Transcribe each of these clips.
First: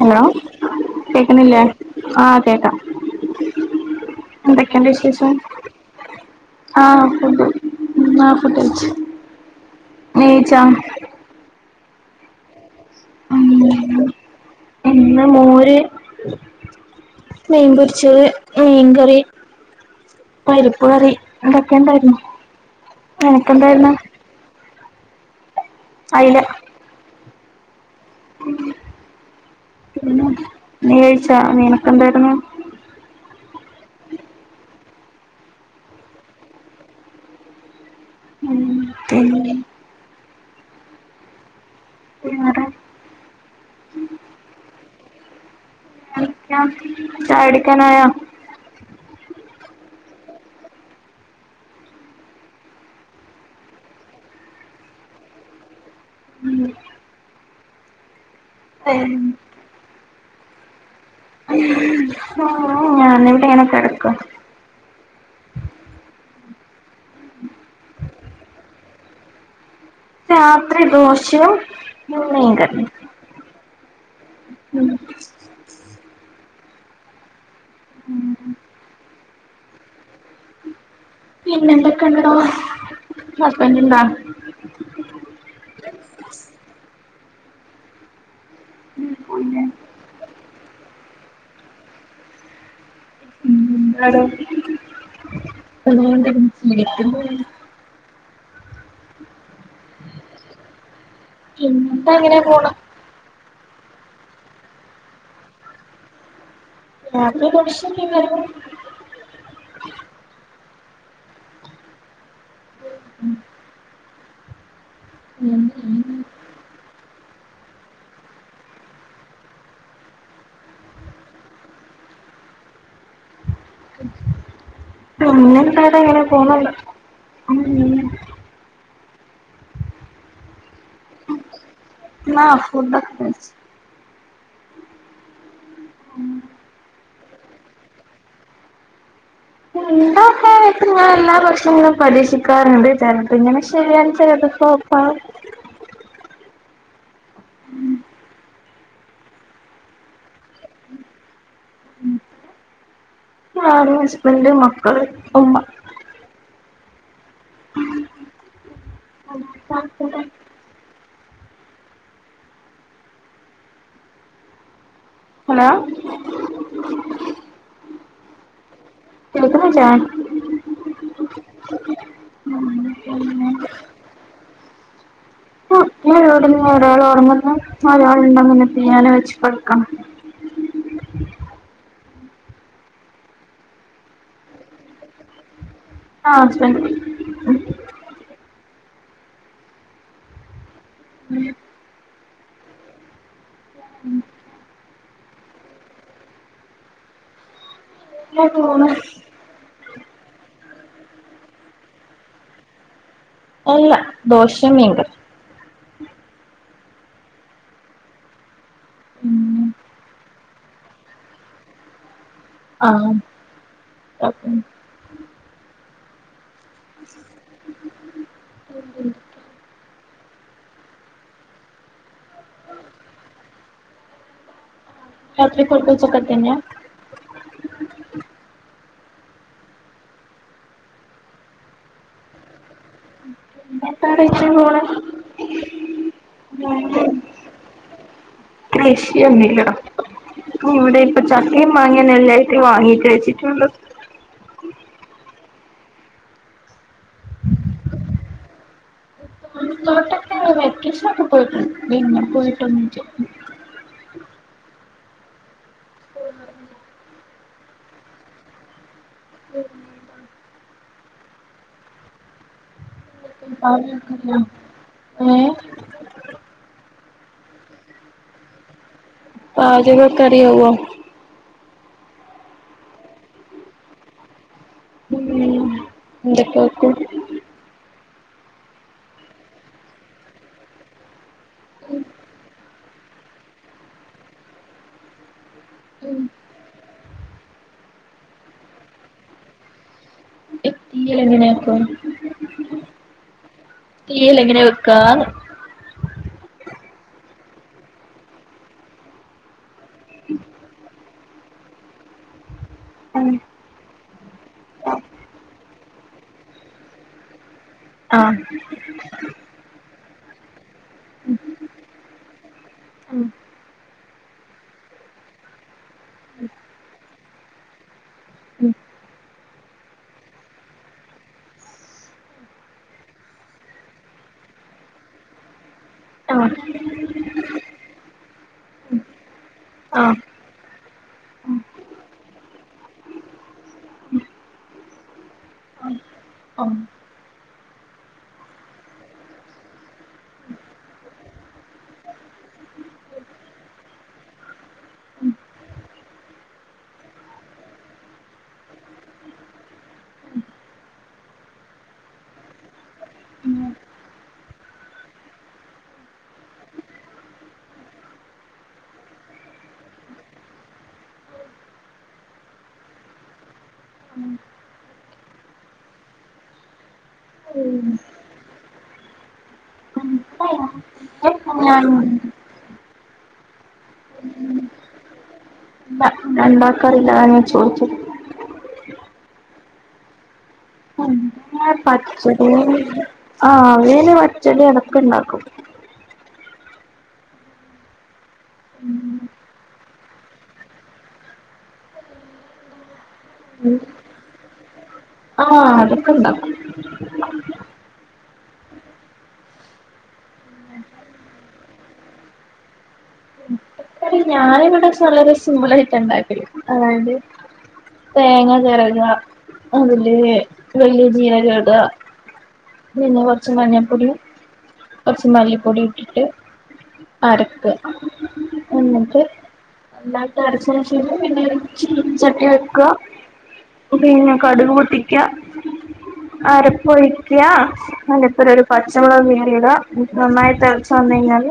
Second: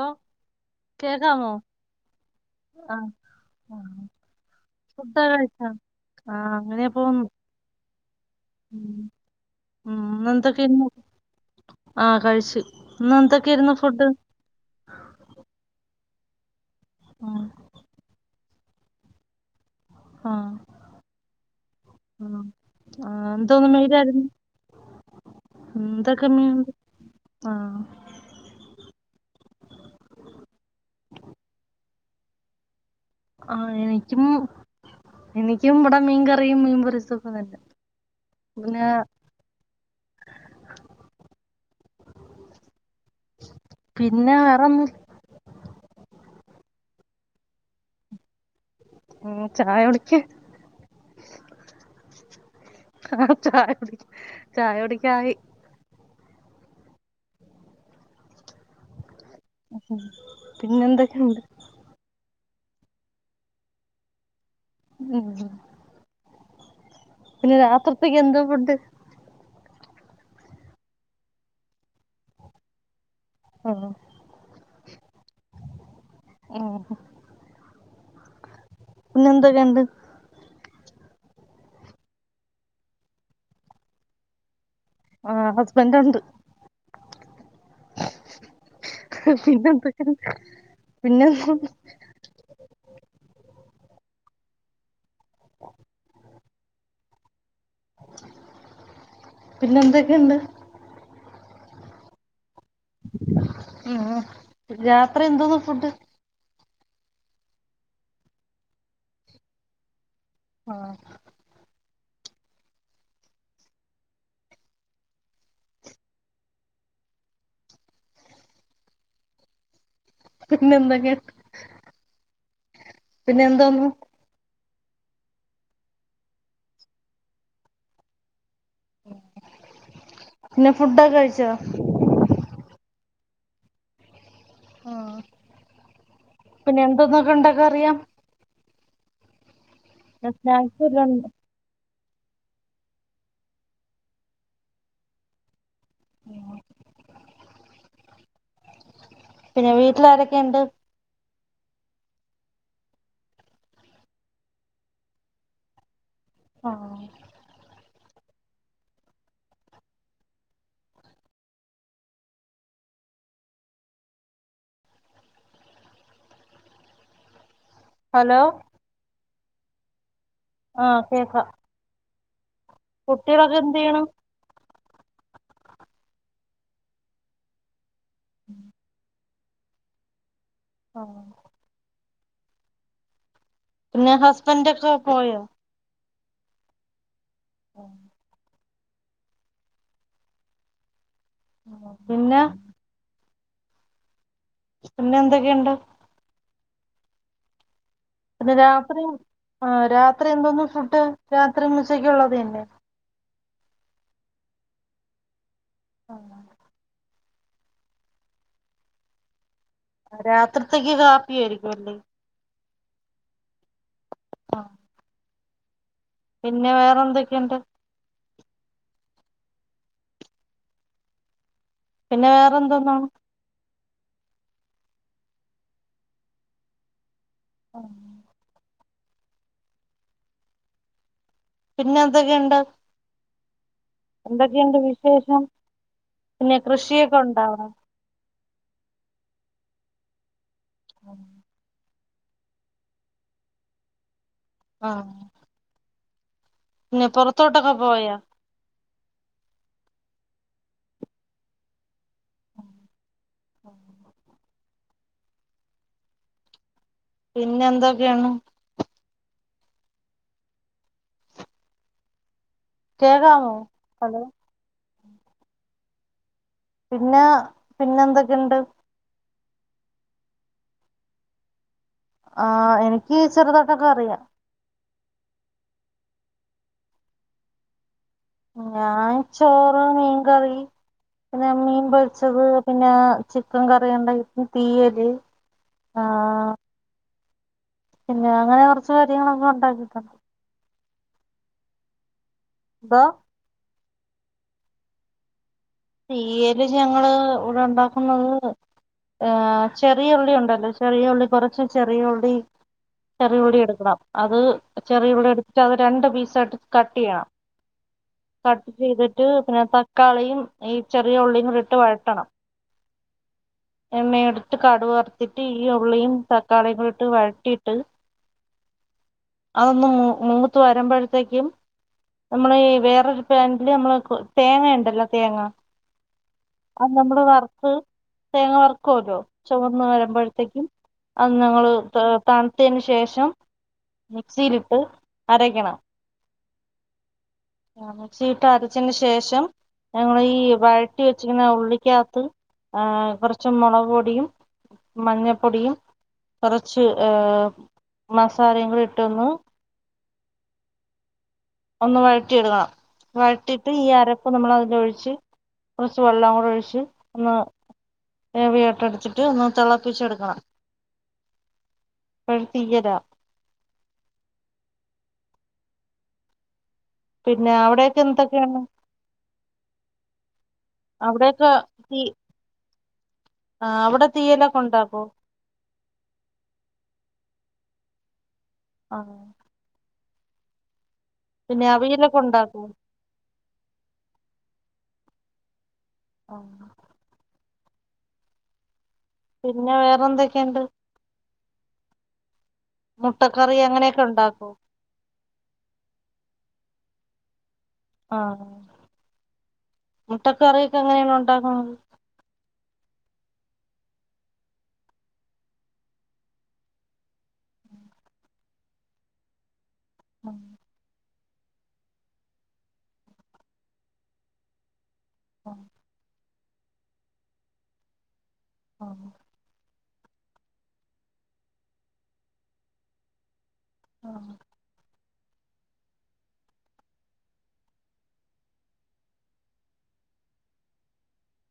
Hello കേക്കാമോ കേക്കുന്നില്ലേ ആ കേക്കാം ആ ആ എന്തൊക്കെയുണ്ട് ഫുഡ് വിശേഷം കഴിച്ച ആ അങ്ങനെയാ പോവുന്നു ഉം ആ ഫുഡ് കഴിച്ചു ഉം നീ കഴിച്ചോ ന്ന്ന്തൊക്കെര്ന്നു ആ കഴിച്ച് ന്ന് എൻതൊക്കായിരുന്നു ഫുഡ് ഇന്ന് മോര്, ഉം മീൻപൊരിച്ചത്, മീൻകറി ആ പരിപ്പ് കറി, ഇതൊക്കെണ്ടാരുന്നു ഉം ആ അനക്ക് എന്തോന്ന് എന്താരുന്നു മെയിലായിരുന്നു എന്തൊക്കെ അയില മീൻണ്ട് ആ പിന്നെ നീ കഴിച്ചാ നിനക്ക് എന്തായിരുന്നു ആ എനിറ്റും എനിക്കും വട മീൻകറിയും മീൻ പൊരീച്ചതുംക്കെ തന്നെ ഉം പിന്നെ പിന്നെ വേറെ പിന്ന വേറൊന്നു [unintelligible] ചായുടിക്കാനായൊ ഉം ചായുടിക്ക ആ ചായുടി ചായുടിക്കായി ഉം തെൻ ഉം പിന്നെ എന്തെക്കെ ഉണ്ട് ആഹ് ഞാനി ഇവിടേണ് കെടക്ക ഇജ് പിന്ന രാത്രിത്തെക്കെന്ത ഫുഡ്ഡ് രാത്രി ദോഷ്യും, മീൻ കറിയും ആഹ് ഉം ഉം ഹ് ഉം ഉ പിന്നെന്തൊക്കെ ഇണ്ട് പിന്നെന്തൊക്ക ഇണ്ടടോ ഹസ്ബന്റ്ണ്ടൊ ആഹ് ഹസ്ബൻ്റ്ണ്ട്. പിന്നെ എന്തൊക്കേണ് പിന്നെന്ത [unintelligible] പിന്നെ എന്തൊക്കെ ഇണ്ട് പിന്നന്ത അങ്ങനെ പോണു ഉം രാത്രി എന്തോന്ന ഫുഡ്ഡ് രാത്രി [unintelligible] ഷും [unintelligible] ആഹ് ഉം ഉം ഉം പിന്നെ എന്തൊക്കെ പിന്നെ എന്തോന്ന് പിന്നെന്താടാ ഇങ്ങനെ പോണ് ഉം പിന്നെ ഫുഡ്ഢൊക്ക കഴ്ച്ചൊ ന്നാ ഫുഡ്ഡൊക കഴ്ച് ആഹ് പിന്നെ എന്തോന്നൊക്ക ഇണ്ടാക്ക അറിയാം ഉണ്ടാക്കാൻ സ്നാക്സ് ആയിട്ട് എല്ലാം ഞാൻ ഉണ്ട്. എല്ലാ ഭക്ഷണങ്ങളും പരീക്ഷിക്കാറ്ണ്ട് ചെല്ത് ഇങ്ങനൊ ശരിയാവും ചേലത് ഫ്ലോപ്പ് ആകും ഉം ഉം പിന്നെ വീട്ടിലാ ആരൊക്കെ ഇണ്ട് ഞാനും ഹസ്ബന്റ മക്കള് ഉമ്മ ആഹ് ഹലോ ഹലോ കേക്ക്ന്നില്ലെ ആഹ് കേക്ക എന്ത് ചെയ്യണു ഉം ഉം [unintelligible] ആഹ് പിന്നെ ഹസ്ബൻഡഒക്കെ പോയോ ആഹ് ഹസ്ബൻഡ് പോയി [unintelligible] മ്മ് പിന്ന ഉം പിന്നെ എന്തൊക്കെയുണ്ട് പിന്നെ രാത്രിയും ആ രാത്രി എന്തോന്നും ഫുഡ് രാത്രിഉച്ചക്ക ഉള്ളത് തന്നെ അല്ല ദോശയും മീൻകറിയും [unintelligible] [unintelligible] രാത്രിത്തേക്ക് കാപ്പിയാരിക്കും അല്ലേ ആഹ് ആഹ് പിന്നെ വേറെന്തൊക്കെയുണ്ട് [unintelligible] പിന്നെ വേറെന്തോന്നാണ് രാത്രി [unintelligible] ആഹ് പിന്നെന്തൊക്കെയുണ്ട് [unintelligible] ന്താ [unintelligible] [unintelligible] വിശേഷം പിന്നെ കൃഷിയൊക്കെ ഉണ്ടോ അവിടെ ഒന്നും ഇല്ലെടോ ഇപ്പൊ ഇവിടെ ഇപ്പോ ചക്കേം മാ അങ്ങനെ എല്ലായിട്ടും വാങ്ങിട്ട് വെച്ചിട്ടെള്ളൂ ആഹ് പിന്നെ പുറത്തോട്ടൊക്കെ പോയാ പൊറത്തോട്ടൊക്കെ വെക്കേഷനൊക്കെ പോയിട്ടോണ്ട് പിന്നെ പോയിട്ടൊന്നുല്ല [unintelligible] [inaudible] പിന്നെന്തൊക്കെയാണ് [unintelligible] കേക്കാമോ ഹലോ ഏഹ് പിന്നെ പിന്നെന്തൊക്കെയുണ്ട് പാചകൊക്കെ അറിയാവോ ആഹ് എനിക്ക് ചെറുതൊക്കക്കെ അറിയാം ഉം എന്തൊക്കെവെയ്ക്കും ഞാൻ ചോറ് മീൻകറി പിന്നെ മീൻ പൊരിച്ചത് പിന്നെ ചിക്കൻകറി ഉണ്ടായിക്കും തീയല് പിന്നെ ആഹ് പിന്നെ അങ്ങനെ കൊറച്ച് കാര്യങ്ങളൊക്കെ ഉണ്ടാക്കിയെക്കാണ് ഈ തീയല് എങ്ങനെ വെക്കും ന്തോ തീയലെങ്ങനെ വെക്ക്വാന്ന് തീയല് ഞങ്ങള് ഇവിടെ ഒണ്ടാക്കുന്നത് ആ ചെറിയൊള്ളി ഉണ്ടല്ലോ ചെറിയ ഉള്ളി കൊറച്ച് ചെറിയ ഉള്ളി ചെറിയ ഉള്ളി എടുക്കണം അത് ചെറിയുള്ളി എടുത്ത് അത് രണ്ട് പീസായിട്ട് കട്ട് ചെയ്യണം ആഹ് കട്ട് ചെയ്തിട്ട് പിന്നെ തക്കാളിയും ഈ ചെറിയഉള്ളിയുംകൂടിട്ട് വഴട്ടണം എണ്ണയെടു ട്ട് കടുവറത്തിട്ട് ഈ ഉള്ളിയും തക്കാളിയുംകൂടിട്ട് വഴട്ടിയിട്ട് ഉം അതൊന്ന് മൂ മൂത്തു വരുമ്പോഴത്തേക്കും, നമ്മള് ഈ വേറൊരു പാനില് നമ്മള് തേങ്ങ ഉണ്ടല്ലോ തേങ്ങ ആഹ് നമ്മള് വറുത്ത് തേങ്ങ വർക്കുവല്ലോ ചുവന്ന് ആഹ് വരുമ്പോഴത്തേക്കും, അത് നമ്മൾ തണുത്തതിന് ശേഷം മിക്സിയിലിട്ട് അരയ്ക്കണം. ആഹ് ആഹ് മിക്സീട്ടരച്ചന് ശേഷം ഞങ്ങളീ വഴറ്റി വ ച്ചിരുന്ന ഉള്ളിക്കാത്ത് ആഹ് കൊറച്ച് മൊളക്പൊടിയും, മഞ്ഞപ്പൊടിയും കുറച്ച് ഏഹ് മസാലയും കൂടി ഇട്ടൊന്ന് ഒന്ന് വഴറ്റിയെടുക്കണം വഴറ്റിയിട്ട് ഈ അരപ്പ് നമ്മളതിലൊഴിച്ച് കൊറച്ച് വെള്ളവും കൂടൊഴിച്ച് ഒന്ന് ഏവിയേറ്റർ അടിച്ചിട്ട് ഒന്ന് തിളപ്പിച്ചെടുക്കണം പഴ് തീയര, പിന്നെ അവിടെയൊക്കെ എന്തൊക്കെയാണ്, അവിടെക്ക ഞാൻ തീ ആ അവിടെ തീയലൊക്കെ ണ്ടാക്കോ? ണ്ടാക്കാറില്ല, അതാ ഞാൻ ചോയ്ച്ചെ, ആഹ്, പിന്നെ അവിയലൊക്കെ പച്ചടിയ ഉണ്ടാക്കോ ആഹ് ആവേല് പച്ചടി അതൊക്കെ ണ്ടാക്കും, ആഹ്, പിന്നെ വേറെ എന്തൊക്കെണ്ട്? മുട്ടക്കറി അങ്ങനെയൊക്കെ ണ്ടാക്കൊ? ആഹ്, അതൊക്കെണ്ടാക്കും. ആഹ്, മുട്ട കറിയൊക്കെ എങ്ങനെയാണ് ഉണ്ടാക്ക്ന്നത്? ഞാനിവിടെ വളരെ സിമ്പിളായിട്ട ണ്ടാക്കല് അതായത്, തേങ്ങ ചെരക അതില്, വല്യ ജീരകട പിന്നെ കൊർച്ച് മഞ്ഞപ്പൊടിയും, കൊർച്ച് ആ മല്ലിപ്പൊടി ഇട്ടിട്ട് അരക്ക എന്നിട്ട്, നന്നായിട്ട് അരച്ചതിനേഷം പിന്നെ ചീൻചട്ടി വെക്ക, പിന്നെ കടുക് പൊട്ടിക്ക, അരപ്പൊഴിക്ക, അയ്ന്റെപ്പെരം ഒരു പച്ചമുളക് കീറിട നന്നായി തെൾച് വന്നു കഴിഞ്ഞാല്,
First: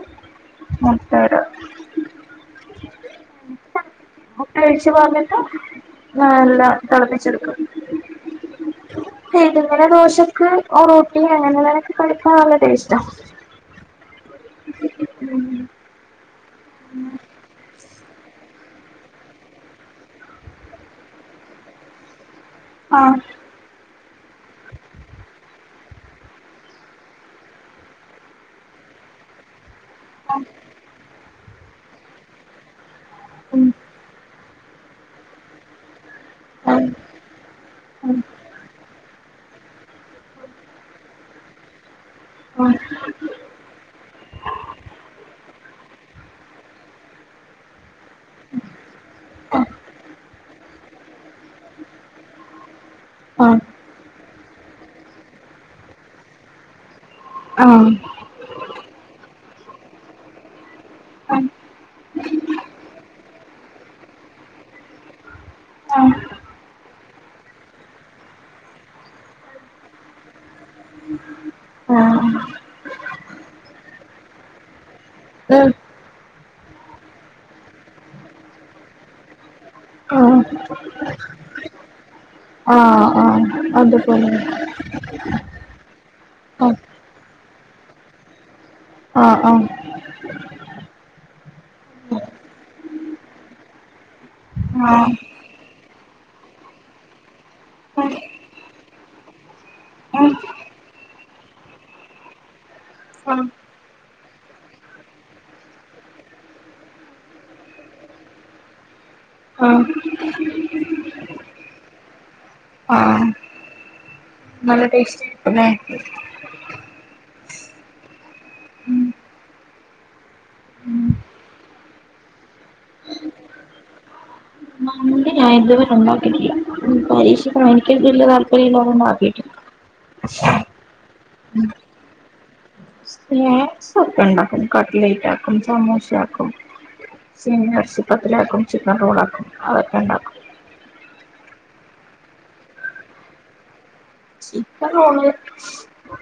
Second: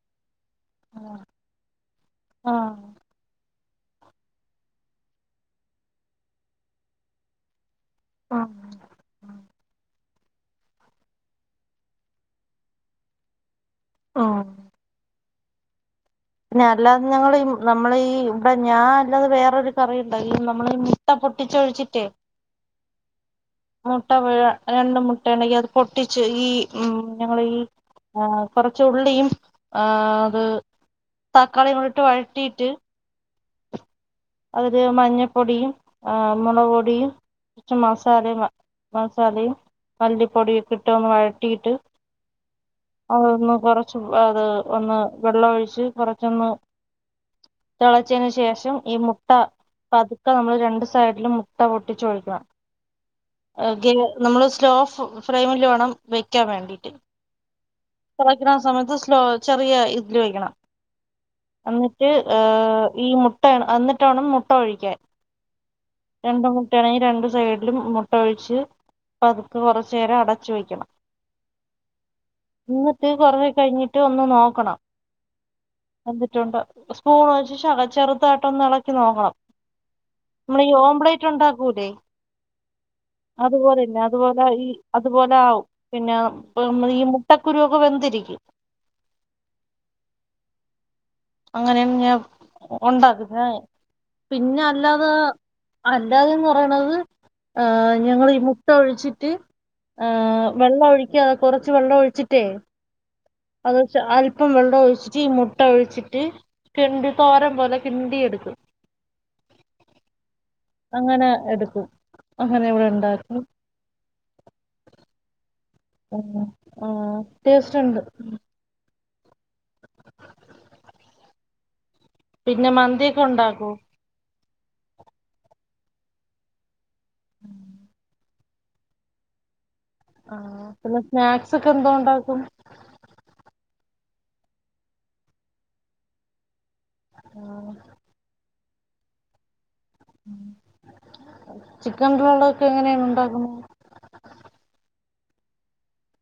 മുട്ടട, ആഹ്. മുട്ട ഒഴിച്ചു പാർന്നിട്ട് നല്ല തിളപ്പിച്ചെടുക്കും. ഇത് വട ദോശക്ക്, ആഹ് ഒറോട്ടി അങ്ങനെള്ളനൊക്ക കഴിക്കാൻ നല്ല ടേസ്റ്റാ. ആഹ്. പിന്നെ അല്ലാതെ ഞങ്ങളി നമ്മളീ ഇവിടെ ഞാൻ അല്ലാതെ വേറൊരു കറിണ്ടാക്കി നമ്മള ട്ട പൊട്ടിച്ചൊഴിച്ചിട്ടേ, ആഹ്, മുട്ടപുഴ രണ്ട് മുട്ട ഉണ്ടെങ്കി അത് പൊട്ടിച്ച് ഈ ഉമ് ഞങ്ങള് ഈ ആഹ് കൊറച്ച് ഉള്ളിയും ആഹ് അത് തക്കാളിയും ഇട്ട് വഴട്ടിയിട്ട്, ഉം അതില് മഞ്ഞപ്പൊടിയും, ആഹ് ആഹ് മുളക്പൊടിയും കുച്ച് മസാലയും മസാലയും, മല്ലിപ്പൊടിയൊക്കെ ഇട്ടൊന്ന് വഴറ്റിയിട്ട്, ആഹ് അതൊന്ന് കൊറച്ച് അത് ഒന്ന് വെള്ളം ഒഴിച്ച് കൊറച്ചൊന്ന്, തിളച്ചെന് ശേഷം ഈ മു മുട്ട പതുക്കെ നമ്മള് രണ്ട് സൈഡിലും മുട്ട പൊട്ടിച്ചൊഴിക്കണം. ആഹ് ക്കെ നമ്മള് സ്ലോ ഫ്ലെയിമിൽ വേണം വെക്കാൻ വേണ്ടീട്ട്, ആഹ്. വയ്ക്കണ സമയത്ത് സ്ലോ ചെറിയ ഇതില് വയ്ക്കണം ആഹ് എന്നിട്ട് ഏർ ഈ മുട്ട എന്നിട്ടോണം മുട്ട ഒഴിക്കൻ ആഹ് രണ്ട മുട്ടയാണെങ്കി രണ്ടു സൈഡിലും മുട്ട ഒഴിച്ച് പതുക്കെ കൊറച്ചു നേരം അടച്ചു വെക്കണം ആഹ് ഇങ്ങിട്ട് കുറവേ കഴിഞ്ഞിട്ട് ഒന്ന് നോക്കണം ഉം വെന്തിട്ടുണ്ട് സ്പൂൺ വെച്ച് ചെറുതായിട്ടൊന്നള ക്ക് നോക്കണം ആഹ് നമ്മള് ഈ ഓംബ്ലേറ്റ് ഉണ്ടാക്കൂല്ലേ ആഹ് ആഹ് അതുപോലെന്നെ അതുപോലെ ഈ അത് ഇത്പോലെ ആവും. ആഹ് പിന്നെ ഈ മുട്ടക്കുരു ഒക്കെ വെന്തിരിക്കും. ആഹ് ആഹ് അങ്ങനെയാണ് ഞാൻ ഉണ്ടാക്കുന്നേ പിന്നെ അല്ലാതെ ആഹ് അല്ലാതെന്ന് പറയണത് ഏഹ് ഞങ്ങളീ മുട്ട ഒഴിച്ചിട്ട് ആഹ് ഏഹ് വെള്ളം ഒഴിക്കാതെ കൊറച്ച് വെള്ളം ഒഴിച്ചിട്ടേ ആഹ് അത് ച് അല്പം വെള്ളം ഒഴിച്ചിട്ട് ഈ മുട്ട ഒഴിച്ചി ട്ട് കിണ്ടി തോരം പോലെ കിണ്ടിയെടുക്കും ആഹ് അങ്ങനെ എടുക്കും. അങ്ങനെ ഇവിടെ ആഹ് ഉണ്ടായിരുന്നു. നല്ല ടേസ്റ്റ് ആയിരിക്കുംല്ലേ ആഹ് ടേസ്റ്റ് ഉണ്ട്. പിന്നെ മന്തിയൊക്കെ ഉണ്ടാക്കോ? മന് ഞാൻ ഇതുവരെ ഉണ്ടാക്കീട്ടില്ല. ഉം പരീക്ഷിക്കണം. എനിക്ക് വല്യ താല്പര്യം ഇല്ലാത്തോണ്ട് ആക്കിയിട്ടില്ല. ആഹ്. പിന്നെ സ്നാക്സ് ഒക്കെ എന്തോ ഉണ്ടാക്കും? സ്നാക്ക്സ് ഒക്കെ ഉണ്ടാക്കും. കട്ട്ലേറ്റ് ആക്കും സമോസയാക്കും. ആ സീനി എർച്ചി പത്തിരി ആക്കും ചിക്കൻ റോൾ ആക്കും അതൊക്കെ ഉണ്ടാ ഉം. ചിക്കൻ റോളൊക്കെ എങ്ങനെയാണ് ഉണ്ടാക്കുന്നേ? ചിക്കൻ റോള്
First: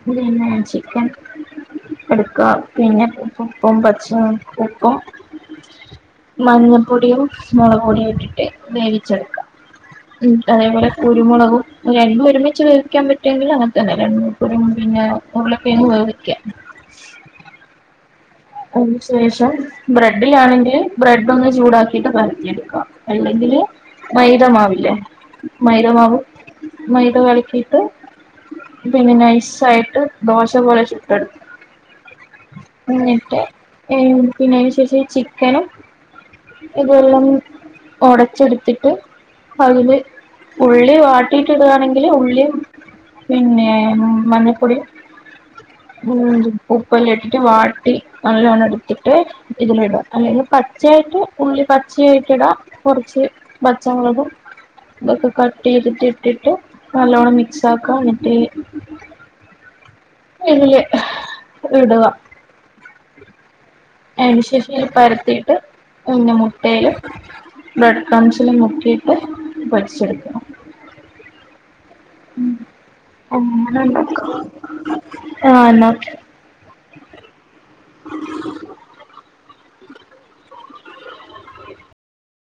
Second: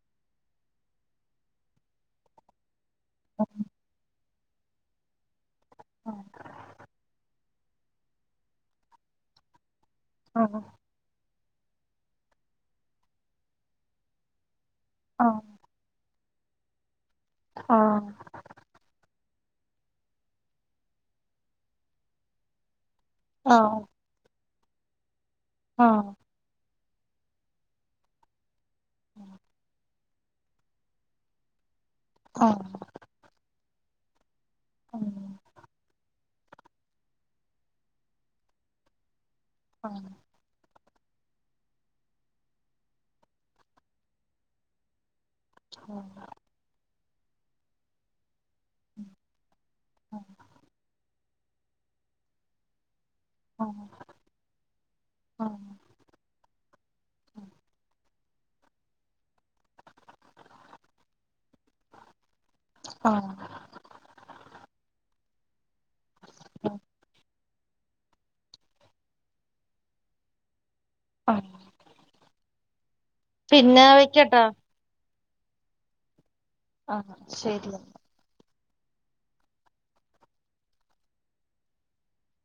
പിന്നെ ചിക്കൻ എടുക്കാ പിന്നെ ഉപ്പും പച്ച ഉപ്പും മഞ്ഞപ്പൊടിയും മുളക് പൊടിയും ഇട്ടിട്ട് വേവിച്ചെടുക്കാ. ഉം ആഹ് അതേപോലെ കുരുമുളകും രണ്ടും ഒരുമിച്ച് വേവിക്കാൻ പറ്റുമെങ്കിൽ അങ്ങൻതന്നെ. രണ്ട് കുരുമുള പിന്നെ ആഹ് ഉരുളക്കിഴങ്ങ് വേവിക്കാ. ആഹ് അതിന് ശേഷം ബ്രെഡിലാണെങ്കില് ബ്രെഡ് ഒന്ന് ചൂടാക്കിട്ട് പരത്തിയെടുക്കാ. അല്ലെങ്കില് ആഹ് മൈദ മാവില്ലേ. മൈദ ആഹ് മാവും മൈദ കലക്കിയിട്ട് പിന്നെ നൈസായിട്ട് ദോശ പോലെ ചുട്ടെടുക്കാ ആഹ് എന്നിട്ട് പിന്നെ അയ്ന്ശേഷ ഈ ചിക്കനും ഇതെല്ലാം ഒടച്ചെടുത്തിട്ട് അയ്ല് ആഹ് ഉള്ളി വാട്ടിട്ട് ഇടാണെങ്കില് ഉള്ളിം പിന്നേ മഞ്ഞപ്പൊടിം [unintelligible] ഉപ്പെല്ലാം ഇട്ടിട്ട് വാട്ടി നല്ലോണം എടുത്തിട്ട് ഇതില് ഇടാ. അല്ലെങ്കി പച്ചയായിട്ട് ഉള്ളി പച്ചയായിട്ടിടാ. കുറച്ച് ആഹ് പച്ചമുളകും ഇതൊക്കെ കട്ട് ചെയ്തിട്ട് ഇട്ടിട്ട് നല്ലോണ്ണം മിക്സ് ആക്കാ. എന്നിട്ട് [unintelligible] ഇടുവാ ആഹ് അയിനുശേഷം ഈ പരത്തിയിട്ട് പിന്നെ മുട്ടേല് ബ്രഡ് ക്രംസിൽ മുക്കിയിട്ട് പൊരിച്ചെടുക്കണം. ആ ഉം. അങ്ങനേണ് ഇണ്ടാക്കാ. വെക്കട്ടാ ആഹ് ന്നാ ഓ ആഹ് ശരിയെന്നാ